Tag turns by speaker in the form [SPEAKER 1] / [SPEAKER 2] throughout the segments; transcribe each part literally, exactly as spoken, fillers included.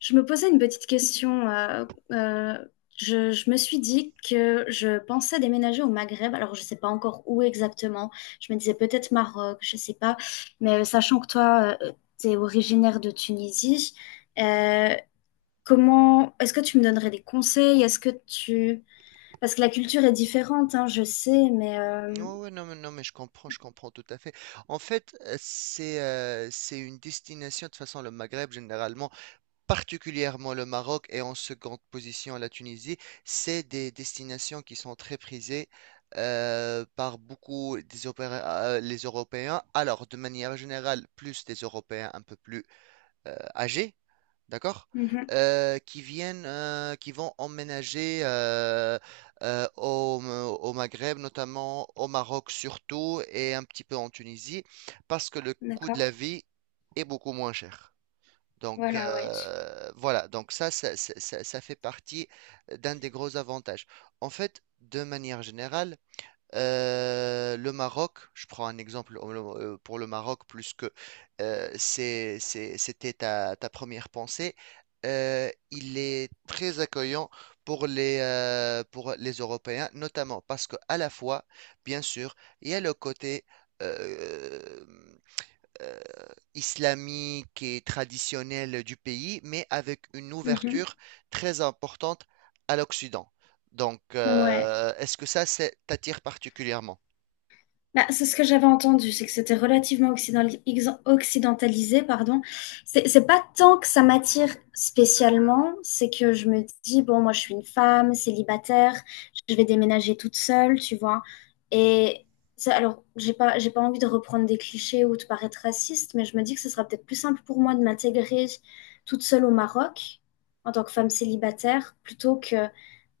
[SPEAKER 1] Je me posais une petite question. euh, euh, je, je me suis dit que je pensais déménager au Maghreb. Alors, je ne sais pas encore où exactement. Je me disais peut-être Maroc, je ne sais pas. Mais euh, sachant que toi, tu es originaire de Tunisie, euh, comment est-ce que tu me donnerais des conseils? Est-ce que tu... Parce que la culture est différente, hein, je sais, mais
[SPEAKER 2] Ouais,
[SPEAKER 1] euh,
[SPEAKER 2] ouais, non, mais, non, mais je comprends, je comprends tout à fait. En fait, euh, c'est euh, c'est une destination, de toute façon, le Maghreb généralement, particulièrement le Maroc et en seconde position la Tunisie, c'est des destinations qui sont très prisées euh, par beaucoup des opéra- euh, les Européens. Alors, de manière générale, plus des Européens un peu plus euh, âgés, d'accord?
[SPEAKER 1] Mhm.
[SPEAKER 2] Euh, qui viennent, euh, qui vont emménager euh, euh, au, au Maghreb, notamment au Maroc surtout, et un petit peu en Tunisie, parce que le coût de la
[SPEAKER 1] D'accord.
[SPEAKER 2] vie est beaucoup moins cher. Donc,
[SPEAKER 1] Voilà, ouais.
[SPEAKER 2] euh, voilà, donc ça, ça, ça, ça- ça fait partie d'un des gros avantages. En fait, de manière générale, euh, le Maroc, je prends un exemple euh, pour le Maroc, plus que euh, c'est- c'est- c'était ta, ta première pensée. Euh, il est très accueillant pour les, euh, pour les Européens, notamment parce que, à la fois, bien sûr, il y a le côté euh, euh, islamique et traditionnelle du pays, mais avec une
[SPEAKER 1] Mhm.
[SPEAKER 2] ouverture très importante à l'Occident. Donc,
[SPEAKER 1] Ouais.
[SPEAKER 2] euh, est-ce que ça, c'est- t'attire particulièrement?
[SPEAKER 1] Bah, c'est ce que j'avais entendu, c'est que c'était relativement occidentali- ex- occidentalisé, pardon. C'est c'est pas tant que ça m'attire spécialement, c'est que je me dis, bon, moi je suis une femme célibataire, je vais déménager toute seule, tu vois. Et ça, alors, j'ai pas, j'ai pas envie de reprendre des clichés ou de paraître raciste, mais je me dis que ce sera peut-être plus simple pour moi de m'intégrer toute seule au Maroc en tant que femme célibataire plutôt que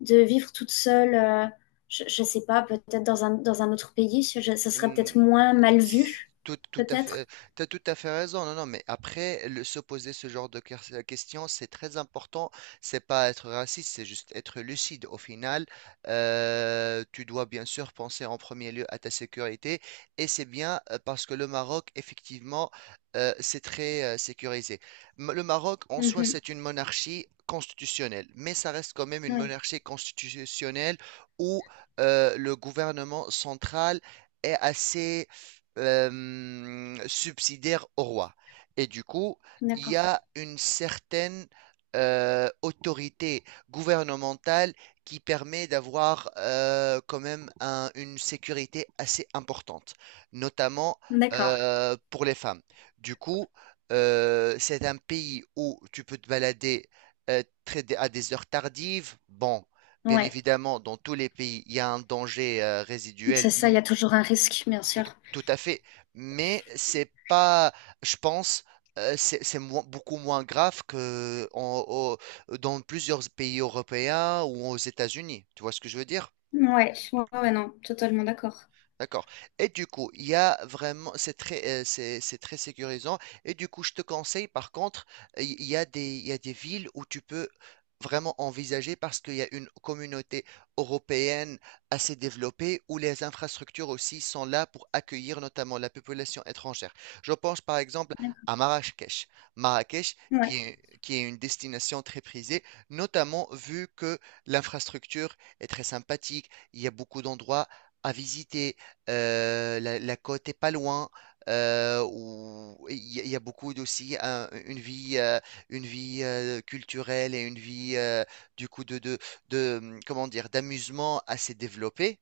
[SPEAKER 1] de vivre toute seule. Euh, je ne sais pas, peut-être dans un, dans un autre pays, je- ça serait
[SPEAKER 2] Hum,
[SPEAKER 1] peut-être moins mal
[SPEAKER 2] s-
[SPEAKER 1] vu,
[SPEAKER 2] Tout, tout à fait,
[SPEAKER 1] peut-être.
[SPEAKER 2] euh, t'as tout à fait raison. Non, non, mais après, le- se poser ce genre de ques- questions, c'est très important. C'est pas être raciste, c'est juste être lucide. Au final, euh, tu dois bien sûr penser en premier lieu à ta sécurité. Et c'est bien, euh, parce que le Maroc, effectivement, euh, c'est très euh, sécurisé. M- Le Maroc, en soi,
[SPEAKER 1] Mhm.
[SPEAKER 2] c'est une monarchie constitutionnelle, mais ça reste quand même une
[SPEAKER 1] Oui,
[SPEAKER 2] monarchie constitutionnelle où euh, le gouvernement central est assez euh, subsidiaire au roi. Et du coup, il y
[SPEAKER 1] d'accord.
[SPEAKER 2] a une certaine euh, autorité gouvernementale qui permet d'avoir, euh, quand même, un- une sécurité assez importante, notamment
[SPEAKER 1] D'accord.
[SPEAKER 2] euh, pour les femmes. Du coup, euh, c'est un pays où tu peux te balader euh, très- à des heures tardives. Bon. Bien
[SPEAKER 1] Ouais.
[SPEAKER 2] évidemment, dans tous les pays, il y a un danger euh,
[SPEAKER 1] C'est
[SPEAKER 2] résiduel,
[SPEAKER 1] ça, il y a toujours un risque, bien
[SPEAKER 2] tout,
[SPEAKER 1] sûr.
[SPEAKER 2] tout à fait. Mais c'est pas, je pense, euh, c'est c'est moins- beaucoup moins grave que en- au- dans plusieurs pays européens ou aux États-Unis. Tu vois ce que je veux dire?
[SPEAKER 1] Ouais, ouais, ouais, non, totalement d'accord.
[SPEAKER 2] D'accord. Et du coup, il y a vraiment, c'est très, euh, c'est, c'est très sécurisant. Et du coup, je te conseille, par contre, euh, il y a des, il y a des villes où tu peux vraiment envisager parce qu'il y a une communauté européenne assez développée où les infrastructures aussi sont là pour accueillir notamment la population étrangère. Je pense par exemple
[SPEAKER 1] D'accord.
[SPEAKER 2] à Marrakech. Marrakech,
[SPEAKER 1] Ouais.
[SPEAKER 2] qui est, qui est une destination très prisée, notamment vu que l'infrastructure est très sympathique. Il y a beaucoup d'endroits à visiter. Euh, la, la côte est pas loin, euh, où il y, a il y a beaucoup d'aussi un- une vie, euh, une vie euh, culturelle et une vie, euh, du coup, de, de, de, hum, comment dire, d'amusement assez développée.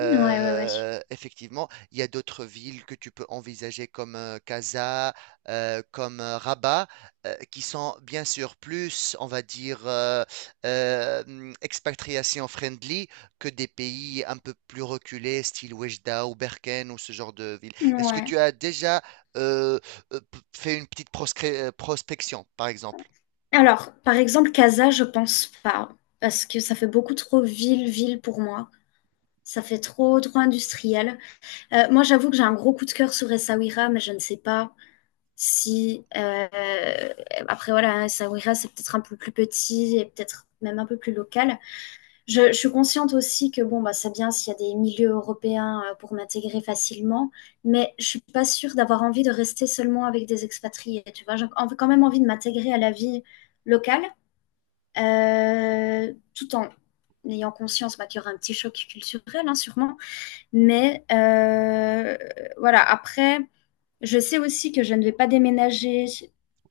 [SPEAKER 1] Ouais, ouais, ouais.
[SPEAKER 2] Effectivement, il y a d'autres villes que tu peux envisager comme euh, Casa, euh, comme euh, Rabat, euh, qui sont bien sûr plus, on va dire, euh, euh, hum, expatriation friendly que des pays un peu plus reculés, style Oujda ou Berkane ou ce genre de ville. Est-ce que
[SPEAKER 1] Ouais.
[SPEAKER 2] tu as déjà euh, euh, p- fait une petite proscré- euh, prospection, par exemple?
[SPEAKER 1] Alors, par exemple, Casa, je pense pas, parce que ça fait beaucoup trop ville-ville pour moi. Ça fait trop, trop industriel. Euh, moi, j'avoue que j'ai un gros coup de cœur sur Essaouira, mais je ne sais pas. Si euh, Après voilà, Sabrina c'est peut-être un peu plus petit et peut-être même un peu plus local. Je, je suis consciente aussi que bon bah c'est bien s'il y a des milieux européens euh, pour m'intégrer facilement, mais je suis pas sûre d'avoir envie de rester seulement avec des expatriés. Tu vois, j'ai quand même envie de m'intégrer à la vie locale, euh, tout en ayant conscience bah, qu'il y aura un petit choc culturel hein, sûrement. Mais euh, voilà après. Je sais aussi que je ne vais pas déménager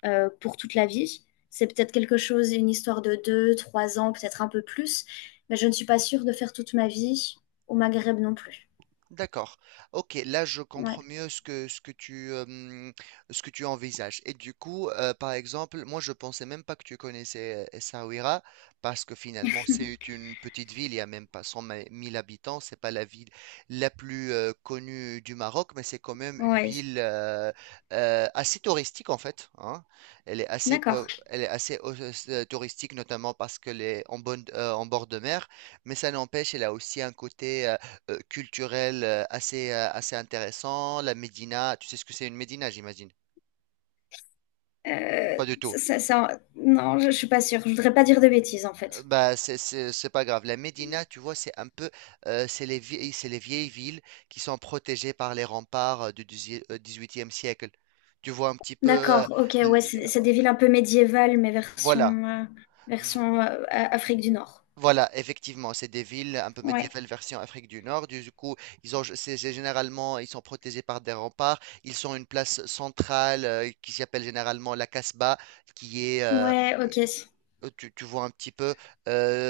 [SPEAKER 1] euh, pour toute la vie. C'est peut-être quelque chose, une histoire de deux, trois ans, peut-être un peu plus. Mais je ne suis pas sûre de faire toute ma vie au Maghreb non plus.
[SPEAKER 2] D'accord. Ok, là je
[SPEAKER 1] Ouais,
[SPEAKER 2] comprends mieux ce que ce que tu euh, hum, ce que tu envisages. Et du coup, euh, par exemple, moi je pensais même pas que tu connaissais euh, Essaouira, parce que finalement c'est une petite ville, il y a même pas cent mille habitants, c'est pas la ville la plus euh, connue du Maroc, mais c'est quand même une
[SPEAKER 1] ouais,
[SPEAKER 2] ville euh, euh, assez touristique en fait, hein. Elle est assez
[SPEAKER 1] d'accord.
[SPEAKER 2] peu- elle est assez euh, touristique, notamment parce qu'elle est en bonne euh, en bord de mer, mais ça n'empêche, elle a aussi un côté euh, culturel, euh, assez, euh, assez intéressant. La Médina, tu sais ce que c'est, une Médina, j'imagine?
[SPEAKER 1] Euh,
[SPEAKER 2] Pas du tout.
[SPEAKER 1] ça, ça- non, je, je suis pas sûre. Je voudrais pas dire de bêtises en
[SPEAKER 2] Euh,
[SPEAKER 1] fait.
[SPEAKER 2] Bah, c'est c'est- c'est pas grave. La Médina, tu vois, c'est un peu, euh, c'est les vieilles, c'est les vieilles villes qui sont protégées par les remparts euh, du dix-huitième siècle. Tu vois un petit peu, euh,
[SPEAKER 1] D'accord, ok, ouais,
[SPEAKER 2] l-
[SPEAKER 1] c'est c'est des villes un peu médiévales, mais
[SPEAKER 2] voilà.
[SPEAKER 1] version, euh,
[SPEAKER 2] V-
[SPEAKER 1] version euh, A- Afrique du Nord.
[SPEAKER 2] Voilà, effectivement, c'est des villes un peu
[SPEAKER 1] Ouais,
[SPEAKER 2] médiévales version Afrique du Nord. Du coup, ils ont, c'est c'est généralement, ils sont protégés par des remparts. Ils sont une place centrale, euh, qui s'appelle généralement la Casbah, qui est, euh,
[SPEAKER 1] ouais, ok,
[SPEAKER 2] euh, Tu, tu vois un petit peu,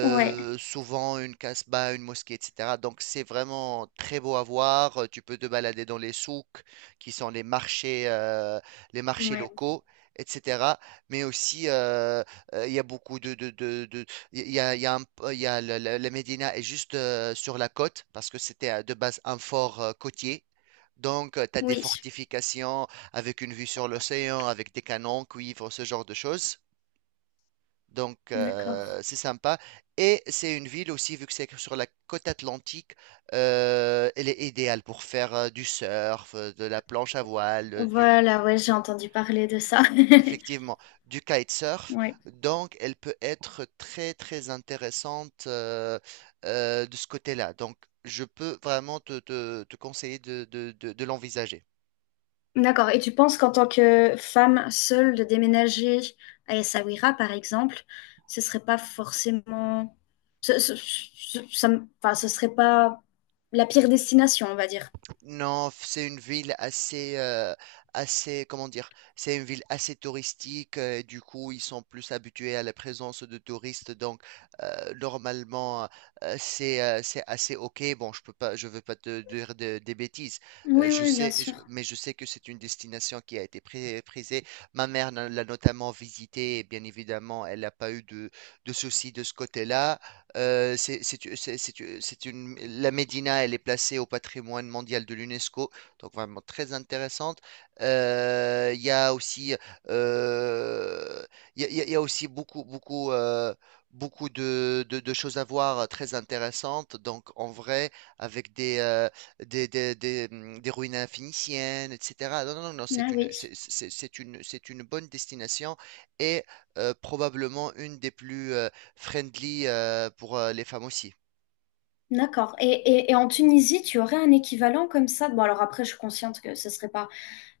[SPEAKER 1] ouais,
[SPEAKER 2] souvent, une casbah, une mosquée, et cetera. Donc c'est vraiment très beau à voir. Euh, Tu peux te balader dans les souks, qui sont les marchés, euh, les marchés
[SPEAKER 1] ouais,
[SPEAKER 2] locaux, et cetera. Mais aussi, euh, euh, il y a beaucoup de... de, de- de- il y a, il y a un- il y a le- le- la Médina est juste euh, sur la côte, parce que c'était euh, de base un fort euh, côtier. Donc, tu as des
[SPEAKER 1] oui,
[SPEAKER 2] fortifications avec une vue sur l'océan, avec des canons, cuivre, ce genre de choses. Donc,
[SPEAKER 1] d'accord.
[SPEAKER 2] euh, c'est sympa. Et c'est une ville aussi, vu que c'est sur la côte atlantique, euh, elle est idéale pour faire euh, du surf, euh, de la planche à voile, euh, du,
[SPEAKER 1] Voilà, ouais, j'ai entendu parler de ça.
[SPEAKER 2] effectivement, du kitesurf.
[SPEAKER 1] Ouais.
[SPEAKER 2] Donc, elle peut être très, très intéressante euh, euh, de ce côté-là. Donc, je peux vraiment te, te- te conseiller de de- de- de l'envisager.
[SPEAKER 1] D'accord. Et tu penses qu'en tant que femme seule, de déménager à Essaouira, par exemple, ce serait pas forcément, ce, ce, ce- ça me- enfin, ce serait pas la pire destination, on va dire.
[SPEAKER 2] Non, f- c'est une ville assez, euh, assez, comment dire, c'est une ville assez touristique, euh, et du coup, ils sont plus habitués à la présence de touristes. Donc, euh, normalement, euh, c'est, euh, c'est assez ok. Bon, je peux pas, je veux pas te dire de- des bêtises. Euh,
[SPEAKER 1] Oui,
[SPEAKER 2] je
[SPEAKER 1] oui, bien
[SPEAKER 2] sais, je-
[SPEAKER 1] sûr.
[SPEAKER 2] mais je sais que c'est une destination qui a été pré- prisée. Ma mère n'a- l'a notamment visitée. Et bien évidemment, elle n'a pas eu de, de soucis de ce côté-là. Euh, c'est, c'est, c'est- c'est c'est une, la Médina, elle est placée au patrimoine mondial de l'UNESCO, donc vraiment très intéressante. Euh, Il y a aussi, euh, il y a, il y a- il y a aussi beaucoup, beaucoup, euh, beaucoup de, de- de choses à voir euh, très intéressantes. Donc en vrai, avec des, euh, des, des, des, hum, des ruines phéniciennes, et cetera. Non, non, non, non, c'est
[SPEAKER 1] Ah
[SPEAKER 2] une,
[SPEAKER 1] oui.
[SPEAKER 2] c'est c'est- c'est une, c'est une bonne destination et, euh, probablement, une des plus euh, friendly euh, pour euh, les femmes aussi.
[SPEAKER 1] D'accord. Et, et, et en Tunisie, tu aurais un équivalent comme ça? Bon, alors après, je suis consciente que ce serait pas.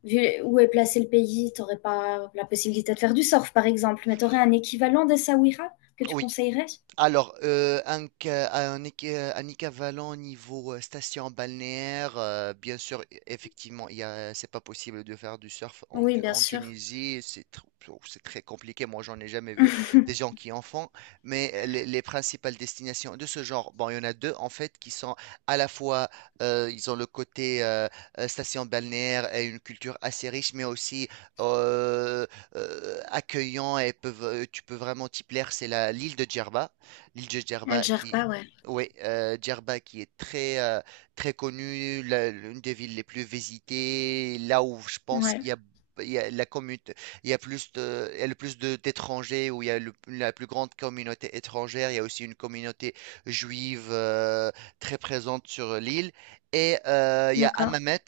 [SPEAKER 1] Vu où est placé le pays, t'aurais pas la possibilité de faire du surf, par exemple, mais t'aurais un équivalent des Sawira que tu
[SPEAKER 2] Oui,
[SPEAKER 1] conseillerais?
[SPEAKER 2] alors, euh, un, ca- un, équ- un équivalent niveau euh, station balnéaire, euh, bien sûr, e- effectivement, il y a, c'est pas possible de faire du surf en,
[SPEAKER 1] Oui,
[SPEAKER 2] Tu-
[SPEAKER 1] bien
[SPEAKER 2] en
[SPEAKER 1] sûr.
[SPEAKER 2] Tunisie, c'est tr- oh, c'est très compliqué. Moi, j'en ai jamais vu des gens qui en font, mais, euh, les, les principales destinations de ce genre, bon, il y en a deux en fait qui sont à la fois, euh, ils ont le côté, euh, euh, station balnéaire et une culture assez riche, mais aussi euh, euh, accueillant et peuvent, euh, tu peux vraiment t'y plaire. C'est la l'île de Djerba, l'île de Djerba qui,
[SPEAKER 1] Algerba, ouais.
[SPEAKER 2] oui, euh, Djerba qui est très, euh, très connue, la- l'une des villes les plus visitées, là où je pense
[SPEAKER 1] Ouais,
[SPEAKER 2] il y a, il y a la commute, il y a plus de, il y a le plus de- d'étrangers, où il y a le- la plus grande communauté étrangère, il y a aussi une communauté juive euh, très présente sur l'île, et euh, il y a
[SPEAKER 1] d'accord.
[SPEAKER 2] Hammamet,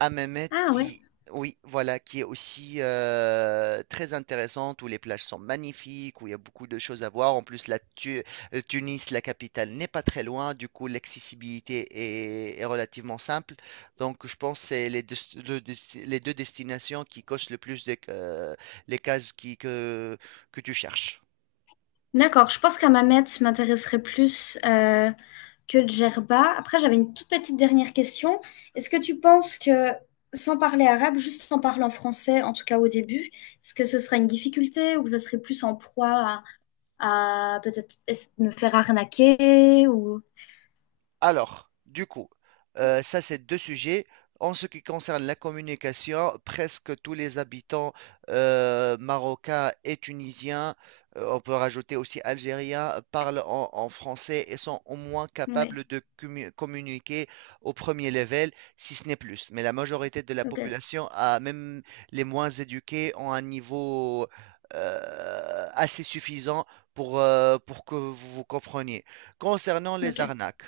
[SPEAKER 2] à Mehmet
[SPEAKER 1] Ah ouais.
[SPEAKER 2] qui, oui, voilà, qui est aussi euh, très intéressante, où les plages sont magnifiques, où il y a beaucoup de choses à voir. En plus, la Tu- euh, Tunis, la capitale, n'est pas très loin, du coup, l'accessibilité est, est relativement simple. Donc, je pense que c'est les, des- le des- les deux destinations qui cochent le plus de- euh, les cases qui, que, que tu cherches.
[SPEAKER 1] D'accord, je pense qu'à Mamet m'intéresserait plus euh, que Djerba. Après, j'avais une toute petite dernière question. Est-ce que tu penses que, sans parler arabe, juste en parlant français, en tout cas au début, est-ce que ce serait une difficulté ou que ce serait plus en proie à, à peut-être es- me faire arnaquer ou...
[SPEAKER 2] Alors, du coup, euh, ça c'est deux sujets. En ce qui concerne la communication, presque tous les habitants, euh, marocains et tunisiens, euh, on peut rajouter aussi algériens, parlent en, en français et sont au moins
[SPEAKER 1] Oui.
[SPEAKER 2] capables de commu- communiquer au premier level, si ce n'est plus. Mais la majorité de la
[SPEAKER 1] Ok,
[SPEAKER 2] population, a, même les moins éduqués, ont un niveau euh, assez suffisant pour, euh, pour que vous vous compreniez. Concernant les
[SPEAKER 1] ok,
[SPEAKER 2] arnaques.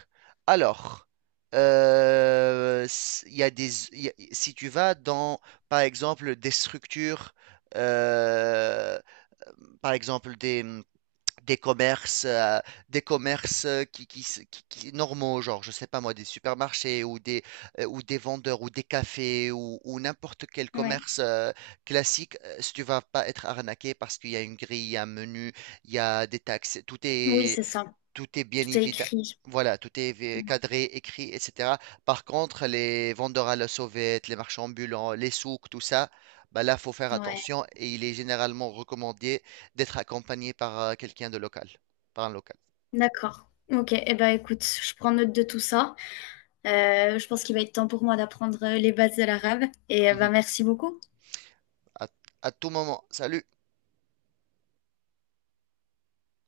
[SPEAKER 2] Alors, euh, s- il y a des, il y a- si tu vas dans, par exemple, des structures, euh, par exemple des, hum, des commerces, euh, des commerces euh, qui, qui, s- qui- qui- normaux, genre, je sais pas moi, des supermarchés ou des, euh, ou des vendeurs ou des cafés ou, ou n'importe quel
[SPEAKER 1] ouais.
[SPEAKER 2] commerce euh, classique. Euh, si tu vas pas être arnaqué, parce qu'il y a une grille, il y a un menu, il y a des taxes, tout
[SPEAKER 1] Oui,
[SPEAKER 2] est
[SPEAKER 1] c'est ça.
[SPEAKER 2] tout est bien
[SPEAKER 1] Tout est
[SPEAKER 2] évident.
[SPEAKER 1] écrit.
[SPEAKER 2] Voilà, tout est vi- cadré, écrit, et cetera. Par contre, les vendeurs à la sauvette, les marchands ambulants, les souks, tout ça, bah là, faut faire
[SPEAKER 1] Ouais,
[SPEAKER 2] attention, et il est généralement recommandé d'être accompagné par euh, quelqu'un de local, par un local.
[SPEAKER 1] d'accord. Ok, eh ben écoute, je prends note de tout ça. Euh, je pense qu'il va être temps pour moi d'apprendre euh, les bases de l'arabe. Et euh,
[SPEAKER 2] Mhm.
[SPEAKER 1] ben merci beaucoup.
[SPEAKER 2] À, à tout moment. Salut.